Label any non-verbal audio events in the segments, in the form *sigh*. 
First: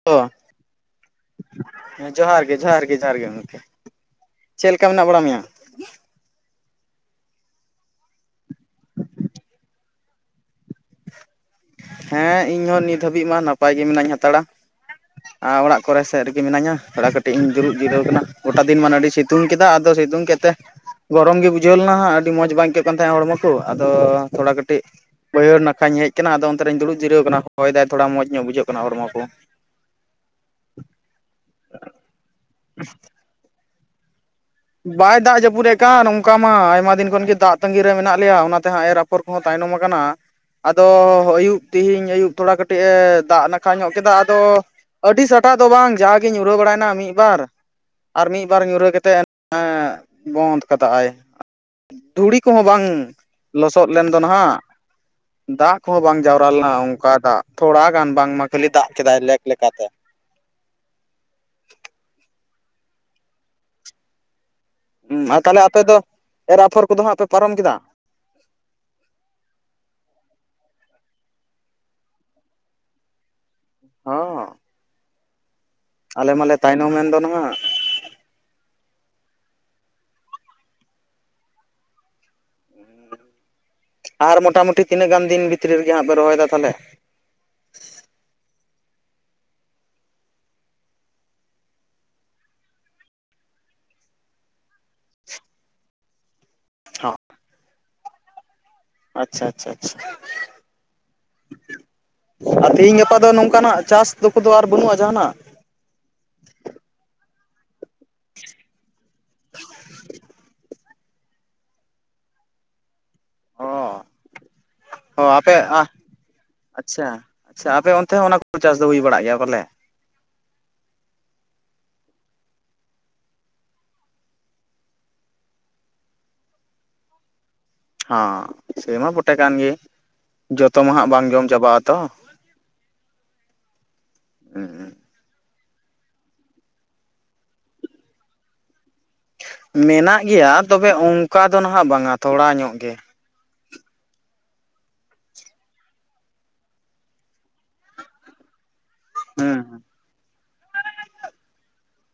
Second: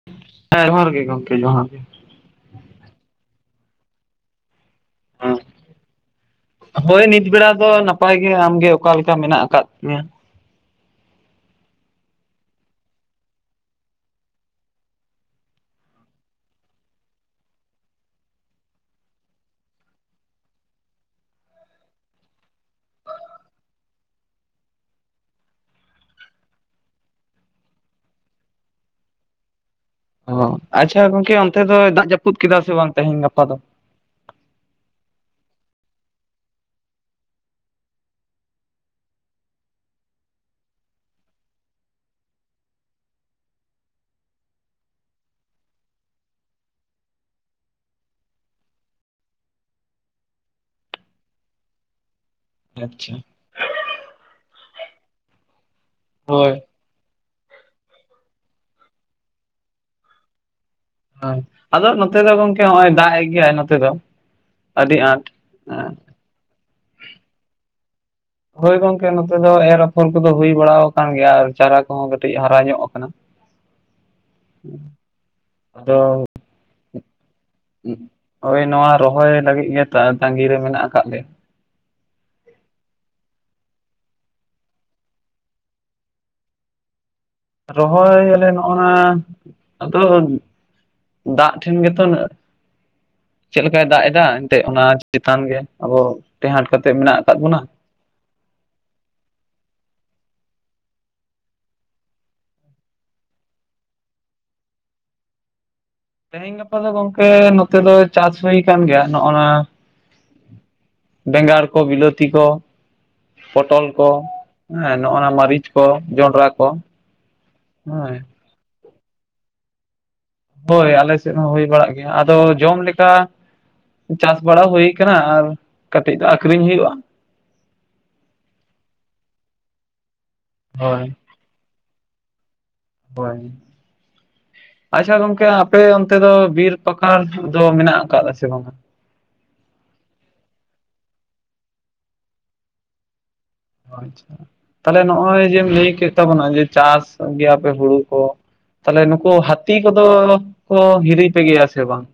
*unintelligible* ᱦᱮᱸ ᱡᱚᱦᱟᱨ ᱜᱮ, ᱜᱚᱢᱠᱮ ᱡᱚᱦᱟᱨ ᱜᱮ᱾ ᱦᱮᱸ ᱡᱚᱦᱟᱨ ᱜᱮ, ᱡᱚᱦᱟᱨ ᱜᱮ, ᱡᱚᱦᱟᱨ ᱜᱮ ᱜᱚᱢᱠᱮ᱾ ᱪᱮᱫ ᱞᱮᱠᱟ ᱢᱮᱱᱟᱜ ᱵᱟᱲᱟ ᱦᱮᱸ ᱢᱮᱭᱟ? ᱦᱳᱭ ᱱᱤᱛ ᱵᱮᱲᱟ ᱫᱚ ᱱᱟᱯᱟᱭ ᱜᱮ᱾ ᱟᱢᱜᱮ ᱚᱠᱟ ᱞᱮᱠᱟ ᱢᱮᱱᱟᱜ ᱟᱠᱟᱫ ᱢᱮᱭᱟ? ᱦᱮᱸ ᱤᱧᱦᱚᱸ ᱱᱤᱛ ᱦᱟᱹᱵᱤᱡ ᱢᱟ ᱱᱟᱯᱟᱭ ᱜᱮ ᱢᱮᱱᱟᱧ ᱦᱟᱛᱟᱲᱟ᱾ ᱟᱨ ᱚᱲᱟᱜ ᱠᱚᱨᱮ ᱥᱮᱫ ᱨᱮᱜᱮ ᱢᱤᱱᱟᱧᱟ ᱛᱷᱚᱲᱟ ᱠᱟᱹᱴᱤᱡ ᱤᱧ ᱫᱩᱲᱩᱵ ᱡᱤᱨᱟᱹᱣ ᱠᱟᱱᱟ᱾ ᱜᱚᱴᱟ ᱫᱤᱱ ᱢᱟᱱᱮ ᱟᱹᱰᱤ ᱥᱤᱛᱩᱝ ᱠᱮᱫᱟ ᱟᱫᱚ ᱥᱤᱛᱩᱝ ᱠᱮᱜᱛᱮ, ᱜᱚᱨᱚᱢ ᱜᱮ ᱵᱩᱡᱷᱟᱹᱣ ᱞᱮᱱᱟ ᱦᱟᱸᱜ ᱟᱹᱰᱤ ᱢᱚᱸᱡᱽ ᱵᱟᱝ ᱟᱹᱭᱠᱟᱹᱜ ᱠᱟᱱ ᱛᱟᱦᱮᱸ ᱦᱚᱲᱢᱚ ᱠᱚ ᱟᱫᱚ ᱛᱷᱚᱲᱟ ᱠᱟᱹᱴᱤᱡ ᱵᱟᱹᱭᱦᱟᱹᱲ ᱱᱟ ᱵᱟᱠᱷᱟᱧ ᱦᱮᱡ ᱠᱟᱱᱟ ᱟᱫᱚ ᱚᱱᱛᱮᱨᱤᱧ ᱫᱩᱲᱩᱵ ᱡᱤᱨᱟᱹᱣ ᱠᱟᱱᱟ ᱦᱚᱭ ᱫᱟᱭ ᱛᱷᱚᱲᱟ ᱢᱚᱡᱽ ᱧᱚᱜ ᱵᱩᱡᱷᱟᱹᱜ ᱠᱟᱱᱟ ᱦᱚᱲᱢᱚ ᱠᱚ, ᱚ ᱟᱪᱪᱷᱟ ᱜᱚᱝᱠᱮ ᱚᱱᱛᱮ ᱫᱚ ᱫᱟᱜ ᱡᱟᱹᱯᱩᱫ ᱠᱮᱫᱟ ᱥᱮ ᱵᱟᱝ ᱛᱮᱦᱮᱧ ᱜᱟᱯᱟ ᱫᱚ? ᱵᱟᱭ ᱫᱟᱜ ᱡᱟᱹᱯᱩᱫ ᱠᱟᱜ-ᱟ ᱱᱚᱝᱠᱟ ᱢᱟ ᱟᱭᱢᱟ ᱫᱤᱱ ᱠᱷᱚᱱᱜᱮ ᱫᱟᱜ ᱛᱟᱺᱜᱤᱨ ᱨᱮ ᱢᱮᱱᱟᱜ ᱞᱮᱭᱟ᱾ ᱚᱱᱟᱛᱮ ᱦᱟᱸᱜ ᱮᱨ ᱯᱷᱚᱨ ᱠᱚᱦᱚᱸ ᱛᱟᱭᱱᱚᱢ ᱠᱟᱱᱟ᱾ ᱟᱫᱚ ᱟᱹᱭᱩᱵ ᱛᱤᱦᱤᱧ ᱟᱹᱭᱩᱵ ᱛᱷᱚᱲᱟ ᱠᱟᱹᱴᱤᱡ ᱮ ᱫᱟᱜ ᱱᱟᱠᱷᱟ ᱧᱚᱜ ᱠᱮᱫᱟ᱾ ᱟᱫᱚ ᱟᱹᱰᱤ ᱥᱟᱴᱟᱜ ᱫᱚ ᱵᱟᱝ ᱡᱟᱜᱮ ᱧᱩᱨᱦᱟᱹ ᱵᱟᱲᱟᱭᱱᱟ ᱢᱤᱫᱵᱟᱨ ᱟᱨ ᱢᱤᱫ ᱵᱟᱨ ᱧᱩᱨᱦᱟᱹ ᱠᱟᱛᱮᱫ, ᱦᱮᱸ ᱵᱚᱱᱫᱷ ᱠᱟᱫᱟᱭ᱾ ᱫᱷᱩᱲᱤ ᱠᱚᱦᱚᱸ ᱵᱟᱝ ᱟᱪᱪᱷᱟ ᱞᱚᱥᱚᱫ ᱞᱮᱱ ᱫᱚ ᱱᱟᱦᱟᱜ ᱫᱟᱜ ᱠᱚᱦᱚᱸ ᱵᱟᱝ ᱡᱟᱣᱨᱟ ᱦᱳᱭ ᱞᱮᱱᱟ ᱚᱱᱠᱟ ᱫᱟᱜ ᱛᱷᱚᱲᱟ ᱜᱟᱱ ᱵᱟᱝᱢᱟ ᱠᱷᱟᱹᱞᱤ ᱫᱟᱜ ᱠᱮᱫᱟᱭ ᱞᱮᱠ ᱞᱮᱠᱟᱛᱮ, ᱦᱟᱸ ᱟᱫᱚ ᱱᱚᱛᱮ ᱫᱚ ᱜᱚᱝᱠᱮ ᱱᱚᱜᱼᱚᱭ ᱫᱟᱜ ᱮ ᱜᱮᱭᱟᱭ ᱱᱚᱛᱮ ᱫᱚ ᱟᱹᱰᱤ ᱦᱩᱸ ᱟᱸᱴ ᱟᱨ ᱛᱟᱦᱚᱞᱮ ᱟᱯᱮ ᱦᱮᱸ ᱫᱚ ᱮᱨ ᱟᱯᱷᱚᱨ ᱠᱚᱫᱚ ᱦᱟᱸᱜ ᱯᱮ ᱯᱟᱨᱚᱢ ᱠᱮᱫᱟ? ᱦᱳᱭ ᱜᱚᱢᱠᱮ ᱱᱚᱛᱮ ᱫᱚ ᱮᱨ ᱟᱯᱷᱚᱨ ᱠᱚᱫᱚ ᱦᱩᱭ ᱵᱟᱲᱟ ᱟᱠᱟᱱ ᱜᱮᱭᱟ ᱟᱨ ᱪᱟᱨᱟ ᱠᱚᱦᱚᱸ ᱠᱟᱹᱴᱤᱡ ᱦᱟᱨᱟ ᱧᱚᱜ ᱟᱠᱟᱱᱟ᱾ ᱦᱚᱸ ᱟᱫᱚ ᱟᱞᱮ ᱢᱟᱞᱮ ᱛᱟᱭᱱᱚᱢᱮᱱ ᱫᱚ ᱱᱟᱜ ᱦᱩᱸᱜ ᱚᱭ ᱱᱚᱣᱟ ᱨᱚᱦᱚᱭ ᱞᱟᱹᱜᱤᱫ ᱜᱮ ᱛᱟᱺᱜᱤᱨᱮ ᱢᱮᱱᱟᱜ ᱟᱠᱟᱫ ᱞᱮᱭᱟ᱾ ᱟᱨ ᱢᱚᱴᱟᱢᱩᱴᱤ ᱛᱤᱱᱟᱹᱜ ᱜᱟᱱ ᱫᱤᱱ ᱵᱷᱤᱛᱨᱤ ᱨᱮᱜᱮ ᱦᱟᱸᱜ ᱯᱮ ᱨᱚᱦᱚᱭ ᱫᱟ ᱛᱟᱦᱚᱞᱮ? ᱨᱚᱦᱚᱭ ᱟᱞᱮ ᱱᱚᱜᱼᱱᱟ ᱟᱫᱚ ᱫᱟᱜ ᱴᱷᱮᱱ ᱜᱮᱛᱚ ᱱᱟᱹᱜ ᱪᱮᱫ ᱞᱮᱠᱟᱭ ᱫᱟᱜ ᱮᱫᱟ ᱮᱱᱛᱮᱜ ᱚᱱᱟ ᱪᱮᱛᱟᱱ ᱜᱮ ᱟᱵᱚ ᱴᱮᱸᱦᱟᱸᱴ ᱠᱟᱛᱮ ᱢᱮᱱᱟᱜ ᱟᱠᱟᱫ ᱵᱚᱱᱟ᱾ ᱟᱪᱪᱷᱟ ᱟᱪᱪᱷᱟ ᱟᱪᱪᱷᱟ, ᱟᱨ ᱛᱮᱦᱤᱧ ᱜᱟᱯᱟ ᱫᱚ ᱱᱚᱝᱠᱟᱱᱟᱜ ᱪᱟᱥ ᱫᱚ ᱠᱚᱫᱚ ᱟᱨ ᱵᱟᱹᱱᱩᱜᱼᱟ ᱡᱟᱦᱟᱱᱟᱜ? ᱛᱮᱦᱮᱧ ᱜᱟᱯᱟ ᱫᱚ ᱜᱚᱝᱠᱮ ᱱᱚᱛᱮ ᱫᱚ ᱪᱟᱥ ᱦᱩᱭ ᱠᱟᱱ ᱜᱮᱭᱟ ᱱᱚᱜᱼᱱᱟ᱾ ᱵᱮᱸᱜᱟᱲ ᱠᱚ ᱵᱤᱞᱟᱹᱛᱤ ᱠᱚ ᱾ ᱯᱚᱴᱚᱞ ᱚ ᱠᱚ ᱦᱮᱸ ᱱᱚᱜᱼᱚ ᱚ ᱱᱚᱣᱟ ᱟᱯᱮ ᱢᱟᱹᱨᱤᱪ ᱟ ᱠᱚ, ᱡᱚᱸᱰᱨᱟ ᱠᱚ ᱾ ᱟᱪᱪᱷᱟ ᱟᱪᱪᱷᱟ ᱟᱯᱮ ᱚᱱᱛᱮ ᱦᱚᱸ ᱚᱱᱟ ᱠᱚ ᱪᱟᱥ ᱫᱚ ᱦᱩᱭ ᱵᱟᱲᱟᱜ ᱜᱮᱭᱟ ᱵᱚᱞᱮ? ᱦᱳᱭ ᱟᱞᱮ ᱥᱮᱫ ᱦᱚᱸ ᱦᱩᱭ ᱵᱟᱲᱟᱜ ᱜᱮᱭᱟ ᱟᱫᱚ ᱡᱚᱢ ᱞᱮᱠᱟ ᱪᱟᱥ ᱵᱟᱲᱟ ᱦᱩᱭᱩ ᱟᱠᱟᱱᱟ ᱟᱨ ᱠᱟᱹᱴᱤᱡ ᱫᱚ ᱟᱠᱷᱨᱤᱧ ᱦᱩᱭᱩᱜᱼᱟ ᱾ ᱦᱚᱸ ᱥᱮᱭᱢᱟ ᱵᱚᱴᱮ ᱠᱟᱱ ᱜᱮ ᱡᱚᱛᱚ ᱢᱟ ᱦᱳᱭ ᱦᱟᱸᱜ ᱵᱟᱝ ᱡᱚᱢ ᱪᱟᱵᱟᱜ ᱟᱛᱚ ᱾ ᱦᱚᱭ ᱾ ᱟᱪᱪᱷᱟ ᱜᱚᱝᱠᱮ ᱟᱯᱮ ᱚᱱᱛᱮ ᱫᱚ ᱵᱤᱨ ᱯᱟᱠᱟᱲ ᱫᱚ ᱢᱮᱱᱟᱜ ᱟᱠᱟᱫᱟ ᱥᱮ ᱵᱟᱝ? ᱢᱮᱱᱟᱜ ᱜᱮᱭᱟ ᱛᱚᱵᱮ ᱚᱱᱠᱟ ᱫᱚ ᱱᱟᱦᱟᱜ ᱵᱟᱝᱼᱟ ᱛᱷᱚᱲᱟ ᱧᱚᱜ ᱜᱮ ᱾ ᱟᱪᱪᱷᱟ ᱛᱟᱦᱚᱞᱮ ᱱᱚᱜᱼᱚᱭ ᱡᱮᱢ ᱞᱟᱹᱭ ᱠᱮᱫ ᱛᱟᱵᱚᱱᱟ ᱡᱮ ᱪᱟᱥ ᱜᱮᱭᱟᱯᱮ ᱦᱩᱲᱩ ᱠᱚ ᱛᱟᱦᱚᱞᱮ ᱱᱩᱠᱩ ᱦᱩᱸ ᱦᱟᱹᱛᱤ ᱠᱚᱫᱚ ᱠᱚ ᱦᱤᱨᱤ ᱯᱮ ᱜᱮᱭᱟ ᱥᱮ ᱵᱟᱝ?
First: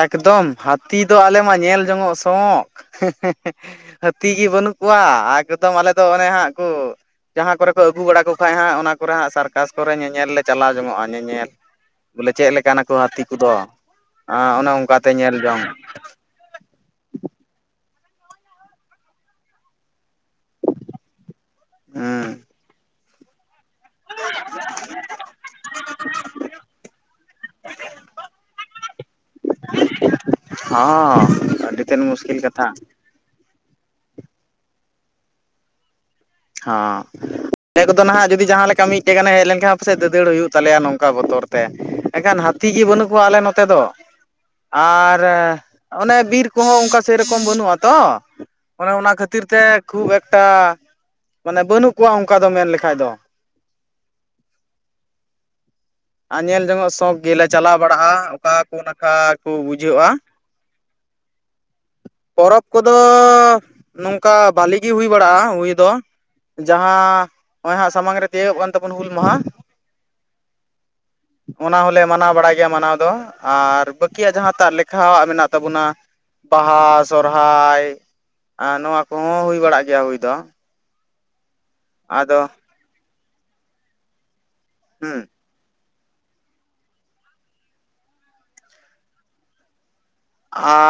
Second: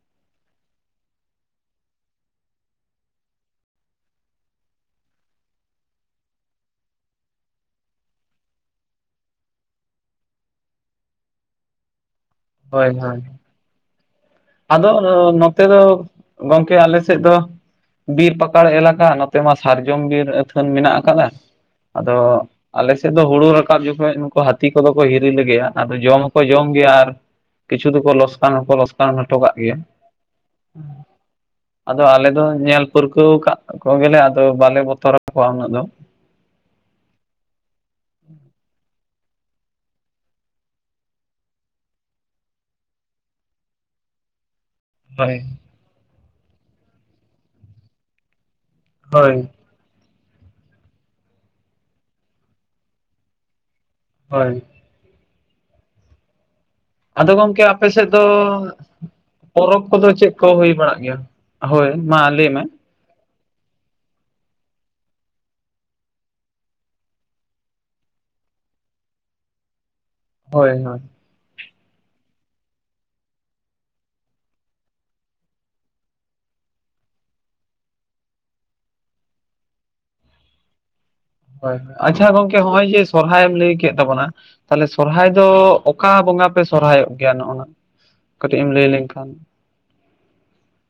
ᱮᱠᱫᱚᱢ ᱦᱟᱹᱛᱤ ᱫᱚ ᱟᱞᱮ ᱢᱟ ᱧᱮᱞ ᱡᱚᱝᱚᱜ ᱥᱚᱠ ᱾ ᱦᱟᱹᱛᱤ ᱜᱮ ᱵᱟᱹᱱᱩᱜ ᱠᱚᱣᱟ ᱮᱠᱫᱚᱢ ᱟᱞᱮ ᱫᱚ ᱚᱱᱮ ᱦᱟᱸᱜ ᱠᱚ ᱡᱟᱦᱟᱸ ᱠᱚᱨᱮ ᱠᱚ ᱟᱹᱜᱩ ᱵᱟᱲᱟ ᱠᱚ ᱠᱷᱟᱡ ᱦᱟᱸᱜ ᱚᱱᱟ ᱠᱚᱨᱮ ᱦᱟᱸᱜ ᱥᱟᱨᱠᱟᱥ ᱠᱚᱨᱮ ᱧᱮᱧᱮᱞ ᱞᱮ ᱪᱟᱞᱟᱣ ᱡᱚᱝᱚᱜᱼᱟ ᱧᱮᱧᱮᱞ ᱾ ᱵᱚᱞᱮ ᱪᱮᱫ ᱞᱮᱠᱟᱱᱟ ᱦᱳᱭ ᱠᱚ ᱦᱳᱭ ᱦᱟᱹᱛᱤ ᱠᱚᱫᱚ? ᱚᱱᱮ ᱟᱫᱚ ᱚᱱᱠᱟᱛᱮ ᱧᱮᱞ ᱡᱚᱝ ᱱᱚᱛᱮ ᱫᱚ ᱜᱚᱢᱠᱮ ᱟᱞᱮ ᱥᱮᱫ ᱫᱚ ᱵᱤᱨ ᱯᱟᱠᱟᱲ ᱮᱞᱟᱠᱟ, ᱱᱚᱛᱮ ᱢᱟ ᱥᱟᱨᱡᱚᱢ ᱵᱤᱨ ᱟᱹᱛᱷᱟᱹᱱ ᱢᱮᱱᱟᱜ ᱟᱠᱟᱫᱟ, ᱦᱮᱸ ᱟᱫᱚ ᱟᱞᱮ ᱥᱮᱫ ᱫᱚ ᱦᱩᱲᱩ ᱨᱟᱠᱟᱵ ᱡᱚᱠᱷᱚᱡ ᱦᱟᱹᱛᱤ ᱠᱚᱫᱚ ᱠᱚ ᱦᱤᱨᱤ ᱞᱮᱜᱮᱭᱟ ᱟᱫᱚ ᱡᱚᱢ ᱦᱚᱸᱠᱚ ᱡᱚᱢ ᱜᱮᱭᱟ ᱟᱨ ᱠᱤᱪᱷᱩ ᱫᱚᱠᱚ ᱞᱚᱥ ᱠᱟᱱ ᱦᱚᱸᱠᱚ ᱞᱚᱥ ᱠᱟᱱ ᱦᱚᱴᱚ ᱠᱟᱜ ᱜᱮᱭᱟ ᱦᱚᱸ ᱟᱹᱰᱤ ᱛᱮᱫ ᱟᱫᱚ ᱟᱞᱮ ᱢᱩᱥᱠᱤᱞ ᱫᱚ ᱠᱟᱛᱷᱟ ᱧᱮᱞ ᱯᱟᱹᱨᱠᱟᱹᱣ ᱟᱠᱟᱫ ᱠᱚᱜᱮ ᱞᱮ ᱟᱫᱚ ᱵᱟᱞᱮ ᱵᱚᱛᱚᱨ ᱟᱠᱚᱣᱟ ᱩᱱᱟᱹᱜ ᱫᱚ ᱾ ᱦᱚᱸ ᱾ ᱟᱞᱮ ᱠᱚᱫᱚ ᱱᱟᱦᱟᱜ ᱡᱩᱫᱤ ᱡᱟᱦᱟᱸ ᱞᱮᱠᱟ ᱢᱤᱫᱴᱮᱡ ᱜᱟᱱᱮ ᱦᱮᱡ ᱞᱮᱱᱠᱷᱟᱱ ᱯᱟᱥᱮᱡ ᱫᱟᱹᱫᱟᱹᱲ ᱦᱩᱭᱩᱜ ᱛᱟᱞᱮᱭᱟ ᱱᱚᱝᱠᱟ ᱵᱚᱛᱚᱨ ᱛᱮ ᱾ ᱮᱠᱷᱟᱱ ᱦᱟᱹᱛᱤ ᱜᱮ ᱵᱟᱹᱱᱩᱜ ᱠᱚᱣᱟ ᱟᱞᱮ ᱱᱚᱛᱮ ᱫᱚ ᱾ ᱟᱨ ᱦᱳᱭ ᱚᱱᱮ ᱵᱤᱨ ᱠᱚᱦᱚᱸ ᱚᱱᱠᱟ ᱥᱮᱨᱚᱠᱚᱢ ᱵᱟᱹᱱᱩᱜᱼᱟ ᱛᱚ ᱾ ᱚᱱᱮ ᱚᱱᱟ ᱦᱳᱭ ᱠᱷᱟᱹᱛᱤᱨ ᱛᱮ ᱠᱷᱩᱵ ᱮᱠᱴᱟ ᱢᱟᱱᱮ ᱵᱟᱹᱱᱩᱜ ᱠᱚᱣᱟ ᱚᱱᱠᱟ ᱫᱚ ᱢᱮᱱ ᱞᱮᱠᱷᱟᱡ ᱫᱚ ᱾ ᱦᱳᱭ ᱾ ᱟᱨ ᱧᱮᱞ ᱡᱚᱝᱚᱜ ᱥᱚᱠ ᱟᱫᱚ ᱜᱮᱞᱮ ᱜᱚᱢᱠᱮ ᱪᱟᱞᱟᱣ ᱟᱯᱮ ᱥᱮᱫ ᱫᱚ ᱵᱟᱲᱟᱜᱼᱟ ᱚᱠᱟ ᱠᱚ ᱱᱟᱠᱷᱟ ᱠᱚ ᱯᱚᱨᱚᱵᱽ ᱠᱚᱫᱚ ᱵᱩᱡᱷᱟᱹᱜᱼᱟ ᱪᱮᱫ ᱠᱚ ᱦᱩᱭ ᱵᱟᱲᱟᱜ ᱜᱮᱭᱟ? ᱦᱳᱭ ᱢᱟ ᱞᱟᱹᱭ ᱢᱮ ᱯᱚᱨᱚᱵᱽ ᱠᱚᱫᱚ ᱱᱚᱝᱠᱟ ᱵᱷᱟᱹᱞᱤ ᱜᱮ ᱦᱩᱭ ᱵᱟᱲᱟᱜᱼᱟ ᱦᱩᱭ ᱫᱚ ᱾ ᱡᱟᱦᱟᱸ ᱱᱚᱜᱼᱚᱭ ᱦᱟᱸᱜ ᱥᱟᱢᱟᱝ ᱨᱮ ᱛᱤᱭᱳᱜᱚᱜ ᱠᱟᱱ ᱛᱟᱵᱚᱱ ᱦᱩᱞ ᱢᱟᱦᱟ ᱾ ᱦᱳᱭ ᱦᱳᱭ ᱾ ᱚᱱᱟ ᱦᱚᱸᱞᱮ ᱢᱟᱱᱟᱣ ᱵᱟᱲᱟᱭ ᱜᱮᱭᱟ ᱢᱟᱱᱟᱣ ᱫᱚ ᱾ ᱟᱨ ᱵᱟᱹᱠᱤᱭᱟᱜ ᱡᱟᱦᱟᱸᱴᱟᱜ ᱞᱮᱠᱷᱟᱣᱟᱜ ᱢᱮᱱᱟᱜ ᱛᱟᱵᱚᱱᱟ ᱵᱟᱦᱟ, ᱥᱚᱦᱨᱟᱭ ᱟᱸ ᱱᱚᱣᱟ ᱠᱚᱦᱚᱸ ᱦᱩᱭ ᱵᱟᱲᱟᱜ ᱜᱮᱭᱟ ᱦᱩᱭ ᱫᱚ ᱾ ᱦᱳᱭ ᱟᱪᱪᱷᱟ ᱜᱚᱝᱠᱮ ᱦᱚᱸᱜᱼᱚᱭ ᱡᱮ ᱥᱚᱨᱦᱟᱭᱢ ᱞᱟᱹᱭ ᱠᱮᱫ ᱛᱟᱵᱚᱱᱟ, ᱛᱟᱦᱚᱞᱮ ᱦᱩᱸ ᱥᱚᱨᱦᱟᱭ ᱫᱚ ᱚᱠᱟ ᱵᱚᱸᱜᱟ ᱯᱮ ᱥᱚᱨᱦᱟᱭᱚᱜ ᱜᱮᱭᱟ? ᱱᱚᱜᱼᱚᱱᱟ ᱠᱟᱹᱴᱤᱡ ᱮᱢ ᱞᱟᱹᱭ ᱞᱮᱱᱠᱷᱟᱱ ᱾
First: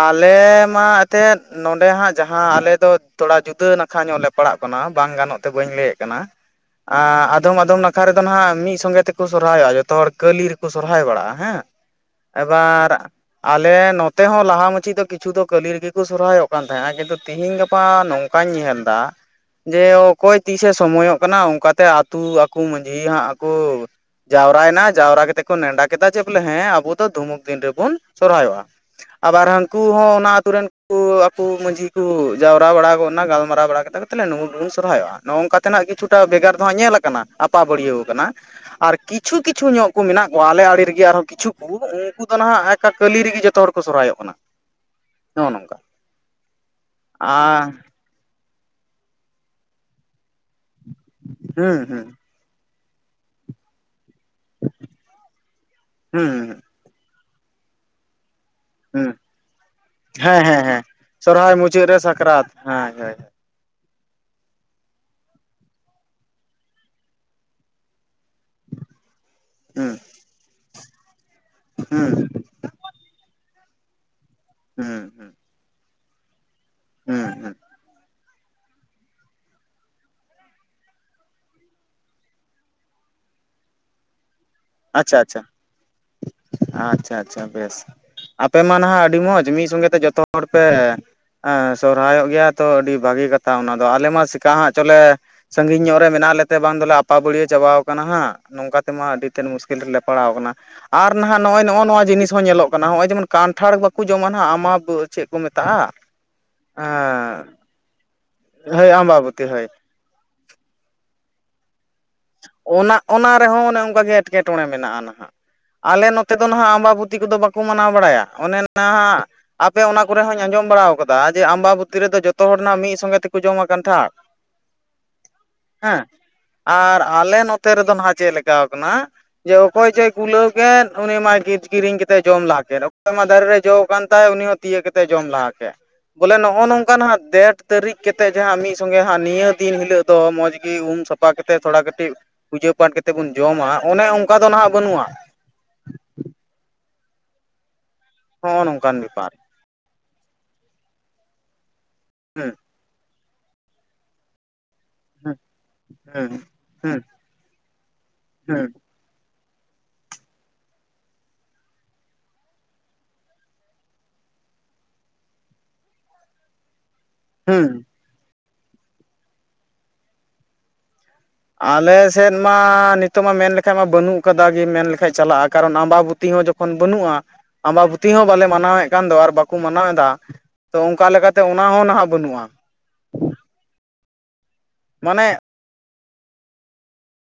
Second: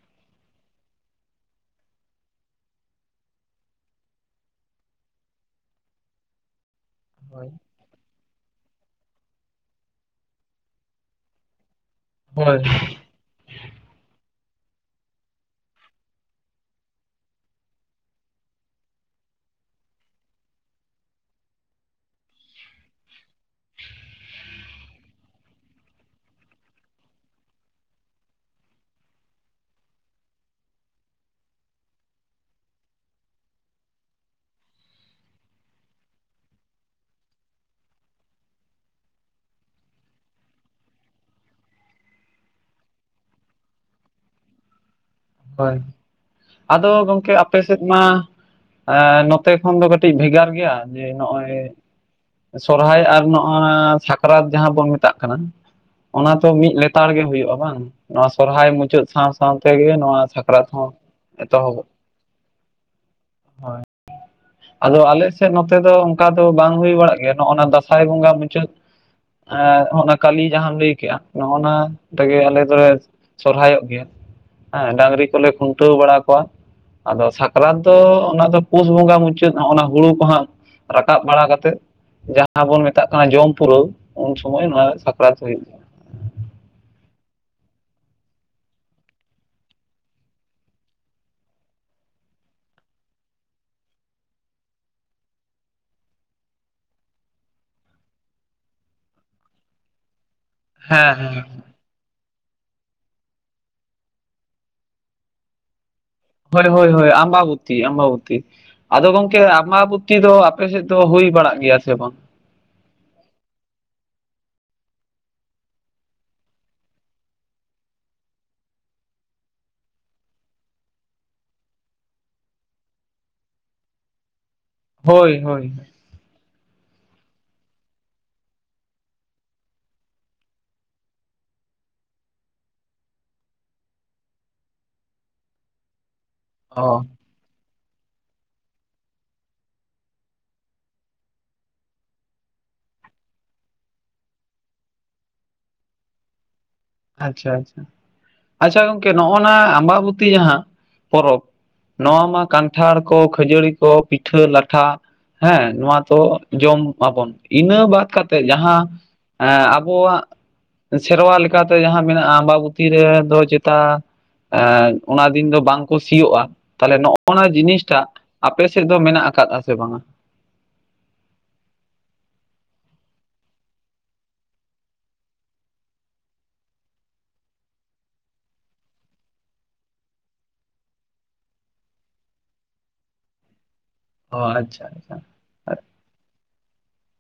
ᱟᱞᱮ ᱢᱟ ᱮᱛᱮᱫ ᱱᱚᱸᱰᱮ ᱦᱟᱸᱜ ᱡᱟᱦᱟᱸ ᱟᱞᱮ ᱫᱚ ᱛᱷᱚᱲᱟ ᱡᱩᱫᱟᱹ ᱱᱟᱠᱷᱟ ᱧᱚᱜ ᱞᱮ ᱯᱟᱲᱟᱜ ᱠᱟᱱᱟ ᱵᱟᱝ ᱜᱟᱱᱚᱜ ᱛᱮ ᱵᱟᱹᱧ ᱞᱟᱹᱭᱮᱫ ᱠᱟᱱᱟ ᱾ ᱟᱸ ᱦᱳᱭ ᱟᱫᱚᱢ ᱟᱫᱚᱢ ᱱᱟᱠᱷᱟ ᱨᱮᱫᱚ ᱱᱟᱦᱟᱜ ᱢᱤᱫ ᱥᱚᱸᱜᱮ ᱛᱮᱠᱚ ᱥᱚᱨᱚᱨᱟᱭᱚᱜᱼᱟ ᱡᱚᱛᱚ ᱦᱚᱲ ᱠᱟᱹᱞᱤ ᱨᱮᱠᱚ ᱥᱚᱨᱚᱨᱟᱭ ᱵᱟᱲᱟᱜᱼᱟ ᱦᱮᱸ, ᱦᱳᱭ ᱮᱵᱟᱨ ᱟᱞᱮ ᱱᱚᱛ ᱱᱚᱛᱮ ᱦᱚᱸ ᱞᱟᱦᱟ ᱢᱟᱪᱮᱫ ᱫᱚ ᱠᱤᱪᱷᱩ ᱫᱚ ᱠᱟᱹᱞᱤ ᱨᱮᱜᱮ ᱠᱚ ᱥᱚᱨᱦᱟᱭᱚᱜ ᱠᱟᱱ ᱛᱟᱦᱮᱸᱜᱼᱟ, ᱠᱤᱱᱛᱩ ᱛᱤᱦᱤᱧ ᱜᱟᱯᱟ ᱱᱚᱝᱠᱟᱧ ᱧᱮᱞ ᱫᱟ ᱡᱮ ᱚᱠᱚᱭ ᱛᱤᱥᱮ ᱥᱚᱢᱚᱭᱚᱜ ᱠᱟᱱᱟ ᱚᱱᱠᱟᱛᱮ ᱟᱹᱛᱩ ᱟᱠᱚ ᱢᱟᱺᱡᱷᱤ ᱦᱟᱸᱜ ᱠᱚ ᱡᱟᱣᱨᱟᱭᱱᱟ ᱡᱟᱣᱨᱟ ᱠᱟᱛᱮ ᱠᱚ ᱱᱮᱰᱟ ᱠᱮᱫᱟ ᱡᱮ ᱵᱚᱞᱮ ᱦᱮᱸ ᱟᱵᱚ ᱫᱚ ᱫᱷᱩᱢᱩᱠ ᱫᱤᱱ ᱨᱮᱵᱩᱱ ᱥᱚᱨᱦᱟᱭᱚᱜᱼᱟ ᱾ ᱟᱵᱟᱨ ᱦᱟᱹᱱᱠᱩ ᱦᱚᱸ ᱚᱱᱟ ᱟᱛᱩ ᱨᱮᱱ ᱠᱚ ᱟᱠᱚ ᱢᱟᱺᱡᱷᱤ ᱠᱚ ᱡᱟᱣᱨᱟ ᱵᱟᱲᱟ ᱜᱚᱫ ᱱᱟ ᱜᱟᱞᱢᱟᱨᱟᱣ ᱵᱟᱲᱟ ᱠᱟᱛᱮ ᱛᱟᱦᱚᱞᱮ ᱱᱩ *unintelligible* ᱜᱮᱵᱚᱱ ᱥᱚᱨᱦᱟᱭᱚᱜᱼᱟ ᱱᱚᱜᱼᱚ ᱱᱚᱝᱠᱟ ᱛᱮᱱᱟᱜ ᱠᱤᱪᱷᱩᱴᱟ ᱵᱷᱮᱜᱟᱨ ᱫᱚ ᱦᱟᱸᱜ ᱧᱮᱞ ᱟᱠᱟᱱᱟ ᱟᱯᱟᱵᱟᱹᱲᱭᱟᱹᱣ ᱟᱠᱟᱱᱟ ᱾ ᱟᱨ ᱠᱤᱪᱷᱩ ᱠᱤᱪᱷᱩ ᱧᱚᱜ ᱠᱚ ᱢᱮᱱᱟᱜ ᱠᱚᱣᱟ ᱟᱞᱮ ᱟᱲᱮ ᱨᱮᱜᱮ ᱟᱨᱦᱚᱸ ᱠᱤᱪᱷᱩ ᱠᱚ ᱩᱱᱠᱩ ᱫᱚ ᱱᱟᱦᱟᱜ ᱮᱠᱟ ᱠᱟᱹᱞᱤ ᱨᱮᱜᱮ ᱡᱚᱛᱚ ᱦᱚᱲ ᱠᱚ ᱥᱚᱨᱦᱟᱭᱚᱜ ᱠᱟᱱᱟ ᱾ ᱦᱳᱭ, ᱟᱫᱚ ᱜᱚᱢᱠᱮ ᱟᱯᱮ ᱟᱨ ᱥᱮᱫ ᱢᱟ ᱼᱼ ᱮᱻ ᱱᱚᱛᱮ ᱠᱷᱚᱱ ᱫᱚ ᱠᱟᱹᱴᱤᱡ ᱵᱷᱮᱜᱟᱨ ᱜᱮᱭᱟ ᱡᱮ ᱱᱚᱜᱼᱚᱭ ᱦᱩᱸ ᱦᱩᱸ ᱼᱼ ᱥᱚᱨᱦᱟᱭ ᱟᱨ ᱱᱚᱜᱼᱟ ᱥᱟᱠᱨᱟᱛ ᱡᱟᱦᱟᱸ ᱵᱚᱱ ᱢᱮᱛᱟᱜ ᱠᱟᱱᱟ ᱾ ᱚᱱᱟ ᱫᱚ ᱦᱩᱸ ᱢᱤᱫ ᱞᱮᱼᱼ ᱼᱛᱟᱲ ᱜᱮ ᱦᱩᱭᱩᱜᱼᱟ ᱵᱟᱝ? ᱱᱚᱣᱟ ᱥᱚᱨᱦᱟᱭ ᱢᱩᱪᱟᱹᱫ ᱦᱩᱸ ᱥᱟᱶ ᱥᱟᱶ ᱛᱮ ᱜᱮ ᱱᱚᱣᱟ ᱼᱼ ᱦᱮᱸ ᱦᱮᱸ ᱦᱮᱸ ᱥᱚᱨᱦᱟᱭ ᱢᱩᱪᱟᱹᱫ ᱨᱮ ᱥᱟᱠᱨᱟᱛ ᱦᱮᱸ ᱦᱳᱭ ᱾ ᱦᱳᱭ ᱾ ᱟᱫᱚ ᱟᱞᱮ ᱥᱮᱫ ᱱᱚᱛᱮ ᱫᱚ ᱚᱱᱠᱟ ᱫᱚ ᱵᱟᱝ ᱦᱩᱭ ᱵᱟᱲᱟᱜ ᱜᱮᱭᱟ ᱾ ᱱᱚᱜᱼ ᱱᱟ ᱫᱟᱸᱥᱟᱭ ᱵᱚᱸᱜᱟ ᱢᱩᱪᱟᱹᱫ ᱼᱼ ᱮ ᱦᱩᱸ ᱱᱚᱜᱼᱱᱟ ᱠᱟᱞᱤ ᱡᱟᱦᱟᱸᱟᱢ ᱞᱟᱹᱭ ᱠᱮᱜᱼᱟ, ᱱᱚᱜᱼᱱᱟ ᱦᱩᱸ ᱛᱮᱜᱮ ᱟᱞᱮ ᱫᱚᱞᱮ ᱼᱼ ᱥᱚᱨᱦᱟᱭᱚᱜ ᱜᱮᱭᱟ ᱦᱮᱸ ᱾ ᱦᱩᱸ ᱰᱟᱝᱨᱤ ᱦᱩᱸ ᱠᱚᱞᱮ ᱠᱷᱩᱱᱴᱟᱹᱣ ᱵᱟᱲᱟ ᱠᱚᱣᱟ ᱾ ᱟᱫᱚ ᱦᱩᱸ ᱦᱩᱸ ᱥᱟᱠᱨᱟᱛ ᱫᱚ ᱚᱱᱟ ᱫᱚ ᱯᱳᱥ ᱵᱚᱸᱜᱟ ᱢᱩᱪᱼᱼ ᱼᱪᱟᱹᱫ ᱱᱚᱜᱼᱚᱱᱟ ᱦᱩᱲᱩ ᱠᱚ ᱦᱟᱸᱜ ᱨᱟᱠᱟᱵ ᱵᱟᱲᱟ ᱠᱟᱛᱮᱫ, ᱡᱟᱦᱟᱸ ᱵᱚᱱ ᱢᱮᱛᱟᱜ ᱠᱟᱱᱟ ᱡᱚᱢ ᱯᱩᱨᱟᱹᱣ ᱾ ᱩᱱ ᱥᱚᱢᱚᱭ ᱱᱚᱣᱟ ᱟᱪᱪᱷᱟ ᱟᱪᱪᱷᱟ ᱥᱟᱠᱨᱟᱛ ᱦᱩᱭᱩᱜ ᱼᱼ ᱟᱪᱪᱷᱟ ᱟᱪᱪᱷᱟ ᱵᱮᱥ ᱟᱯᱮ ᱢᱟ ᱱᱟᱦᱟᱜ ᱟᱹᱰᱤ ᱢᱚᱸᱡᱽ ᱢᱤᱫ ᱥᱚᱸᱜᱮ ᱛᱮ ᱡᱚᱛᱚ ᱦᱚᱲ ᱯᱮ ᱼᱼ ᱮᱸ ᱥᱚᱨᱦᱟᱭᱚᱜ ᱜᱮᱭᱟ ᱛᱚ ᱟᱹᱰᱤ ᱵᱷᱟᱹᱜᱤ ᱠᱟᱛᱷᱟ ᱚᱱᱟ ᱫᱚ ᱾ ᱟᱞᱮ ᱢᱟ ᱪᱮᱠᱟ ᱦᱟᱜ ᱪᱚᱞᱮ ᱼᱼ ᱥᱟᱺᱜᱤᱧ ᱧᱚᱜ ᱨᱮ ᱢᱮᱱᱟᱜ ᱞᱮᱛᱮ ᱵᱟᱝ ᱫᱚᱞᱮ ᱟᱯᱟᱵᱟᱹᱲᱭᱟᱹ ᱪᱟᱵᱟᱣ ᱠᱟᱱᱟ ᱦᱟᱸᱜ? ᱱᱚᱝᱠᱟ ᱛᱮᱢᱟ ᱟᱹᱰᱤ ᱛᱮᱫ ᱢᱩᱥᱠᱤᱞ ᱨᱮᱞᱮ ᱯᱟᱲᱟᱣ ᱟᱠᱟᱱᱟ᱾ ᱦᱮᱸ ᱟᱨ ᱦᱮᱸ ᱱᱟᱦᱟᱜ ᱱᱚᱜᱼᱚᱭ ᱱᱚᱜᱼᱚ ᱱᱚᱣᱟ ᱡᱤᱱᱤᱥ ᱦᱚᱸ ᱧᱮᱞᱚᱜ ᱠᱟᱱᱟᱼᱼ *unintelligible* ᱦᱚᱸᱜᱼᱚᱭ ᱡᱮᱢᱚᱱ ᱠᱟᱱᱴᱷᱟᱲ ᱵᱟᱠᱚ ᱡᱚᱢᱟ ᱱᱟᱦᱟᱜ ᱟᱢᱟ ᱪᱮᱫ ᱠᱚ ᱢᱮᱛᱟᱜᱼᱟ? ᱦᱳᱭ ᱦᱳᱭ ᱦᱳᱭ ᱟᱢᱵᱟᱵᱚᱛᱤ ᱟᱢᱵᱟᱵᱚᱛᱤ ᱦᱳᱭ ᱟᱫᱚ ᱜᱚᱢᱠᱮ ᱟᱢᱵᱟᱵᱚᱛᱤ ᱦᱳᱭ ᱟᱢᱵᱟᱵᱚ ᱼᱼ ᱼᱛᱤ ᱫᱚ ᱟᱯᱮ ᱥᱮᱫ ᱫᱚ ᱦᱩᱭ ᱵᱟᱲᱟᱜ ᱜᱮᱭᱟ ᱥᱮ ᱵᱟᱝ? ᱚᱱᱟ ᱚᱱᱟ ᱨᱮᱦᱚᱸ ᱚᱱᱮ ᱚᱱᱠᱟᱜᱮ ᱮᱴᱠᱮᱴᱚᱬᱮ ᱢᱮᱱᱟᱜᱼᱟ ᱱᱟᱦᱟᱜ ᱾ ᱟᱞᱮ ᱱᱚᱛᱮ ᱫᱚ ᱱᱟᱦᱟᱜ ᱟᱢᱵᱟᱵᱚᱛᱤ ᱠᱚᱫᱚ ᱵᱟᱠᱚ ᱢᱟᱱᱟᱣ ᱵᱟᱲᱟᱭᱟ ᱾ ᱚᱱᱮ ᱱᱟᱦᱟᱜᱼᱼ ᱟᱯᱮ ᱚᱱᱟ ᱠᱚᱨᱮ ᱦᱚᱸᱧ ᱟᱸᱡᱚᱢ ᱵᱟᱲᱟ ᱟᱠᱟᱫᱟ ᱡᱮ ᱟᱢᱵᱟᱵᱩᱛᱤ ᱨᱮᱫᱚ ᱡᱚᱛᱚ ᱦᱚᱲ ᱱᱟᱦᱟᱜ ᱢᱤᱫ ᱥᱚᱸᱜᱮ ᱛᱮᱠᱚ ᱡᱚᱢᱟ ᱠᱟᱱᱴᱷᱟᱲ ᱾ *inaudible* ᱦᱳᱭ ᱦᱳᱭ ᱾ ᱟᱨ ᱟᱞᱮ ᱱᱚᱛᱮ ᱨᱮᱫᱚ ᱱᱟᱦᱟᱜ ᱪᱮᱫ ᱞᱮᱠᱟᱣ ᱠᱟᱱᱟ? ᱡᱮ ᱚᱠᱚᱭ ᱪᱚᱭ ᱠᱩᱞᱟᱹᱣ ᱠᱮᱫ ᱩᱱᱤ ᱢᱟᱭ ᱠᱤᱨᱤᱧ ᱠᱟᱛᱮ ᱡᱚᱢ ᱞᱟᱦᱟ ᱠᱮᱫ ᱾ ᱚᱠᱚᱭ ᱢᱟ ᱫᱟᱨᱮ ᱨᱮ ᱡᱚᱣ ᱠᱟᱱ ᱛᱟᱭ ᱩᱱᱤ ᱦᱚ ᱼᱼ ᱛᱤᱭᱟᱹᱜ ᱠᱟᱛᱮ ᱡᱚᱢ ᱞᱟᱦᱟ ᱠᱮᱫ ᱾ ᱵᱚᱞᱮ ᱱᱚᱜᱼᱚ ᱱᱚᱝᱠᱟ ᱚ ᱱᱟᱦᱟᱜ ᱫᱮᱴ ᱼᱼ ᱛᱟᱹᱨᱤᱠᱷ ᱠᱟᱛᱮᱫ ᱡᱟᱦᱟᱸ ᱢᱤᱫ ᱥᱚᱸᱜᱮ ᱦᱟᱸᱜ ᱱᱤᱭᱟᱹ ᱫᱤᱱ ᱦᱤᱞᱳᱜ ᱫᱚ ᱢᱚᱡᱽ ᱜᱮ ᱩᱢ ᱥᱟᱯᱷᱟ ᱠᱟᱛᱮᱫ ᱛᱷᱚᱲᱟ ᱠᱟᱼᱼ ᱼᱴᱤᱡ ᱯᱩᱡᱟᱹ ᱯᱟᱴ ᱠᱟᱛᱮᱫ ᱵᱚᱱ ᱡᱚᱢᱟ ᱾ ᱚᱱᱮ ᱚᱱᱠᱟ ᱫᱚ ᱱᱟᱦᱟᱜ ᱵᱟᱹᱱᱩᱜᱼᱟ ᱾ ᱟᱪᱪᱷᱟ ᱟᱪᱪᱷᱟ, ᱱᱚᱜᱼᱚ ᱟᱪᱪᱷᱟ ᱱᱚᱝᱠᱟᱱ ᱜᱚᱝᱠᱮ ᱵᱮᱯᱟᱨ ᱱᱚᱜᱼᱱᱟ ᱟᱢᱵᱟᱵᱚᱛᱤ ᱡᱟᱦᱟᱸ ᱯᱚᱨᱚᱵᱽ ᱾ ᱱᱚᱣᱟ ᱢᱟ ᱦᱩᱸ ᱠᱟᱱᱴᱷᱟᱲ ᱠᱚ ᱠᱷᱟᱹᱡᱟᱹᱲᱤ ᱠᱚ ᱯᱤᱴᱷᱟᱹ ᱞᱟᱴᱷᱟ ᱦᱩᱸ ᱾ ᱦᱮᱸ ᱱᱚᱣᱟ ᱫᱚ ᱦᱩᱸ ᱡᱚᱢ ᱦᱩᱸ ᱟᱵᱚᱱ ᱤᱱᱟᱹ ᱵᱟᱫ ᱠᱟᱛᱮᱫ ᱦᱩᱸ ᱡᱟᱦᱟᱸ ᱼᱼ ᱮᱸ ᱟᱵᱚᱣᱟᱜ ᱥᱮᱨᱣᱟ ᱞᱮᱠᱟᱛᱮ ᱡᱟᱦᱟᱸ ᱢᱮᱱᱟᱜᱼᱟ ᱟᱢᱵᱟᱵᱚᱛᱤ ᱨᱮ ᱫᱚ ᱪᱮᱛᱟᱼᱼ ᱮᱸ ᱚᱱᱟ ᱫᱤᱱ ᱫᱚ ᱵᱟᱝ ᱠᱚ ᱥᱤᱭᱳᱜᱼᱟ ᱛᱟᱦᱚᱞᱮ ᱱᱚᱜᱼᱼ ᱼᱚᱱᱟ ᱦᱩᱸ ᱡᱤᱱᱤᱥ ᱴᱟᱜ ᱟᱯᱮ ᱥᱮᱫ ᱫᱚ ᱢᱮᱱᱟᱜ ᱟᱠᱟᱫᱟ ᱥᱮ ᱵᱟᱝᱟ? ᱟᱞᱮ ᱥᱮᱫ ᱢᱟ ᱱᱤᱛᱚᱜ ᱢᱟ ᱢᱮᱱ ᱞᱮᱠᱷᱟᱱ ᱢᱟ ᱵᱟᱹᱱᱩᱜ ᱠᱟᱫᱟ ᱜᱮ ᱢᱮᱱ ᱞᱮᱠᱷᱟᱡ ᱪᱟᱞᱟᱜᱼᱟ ᱾ ᱠᱟᱨᱚᱱ ᱟᱢᱵᱟᱵᱩᱛᱤ ᱦᱚᱸ ᱡᱚ ᱼᱠᱷᱚᱱ ᱵᱟᱹᱱᱩᱜᱼᱟ ᱟᱢᱵᱟᱵᱩᱛᱤ ᱦᱚᱸ ᱵᱟᱞᱮ ᱢᱟᱱᱟᱣᱮᱫ ᱠᱟᱱ ᱫᱚ ᱟᱨ ᱵᱟᱠᱚ ᱢᱟᱱᱟᱣᱮᱫᱟ ᱾ ᱛᱚ ᱚᱱᱠᱟ ᱞᱮᱠᱟᱛᱮ ᱚᱱᱟ ᱦᱚᱸ ᱱᱟᱦᱟᱜ ᱵᱟᱹᱱᱩᱜᱼᱟ ᱾ ᱚ ᱟᱪᱪᱷᱟ ᱾ ᱢᱟᱱᱮ ᱼᱼ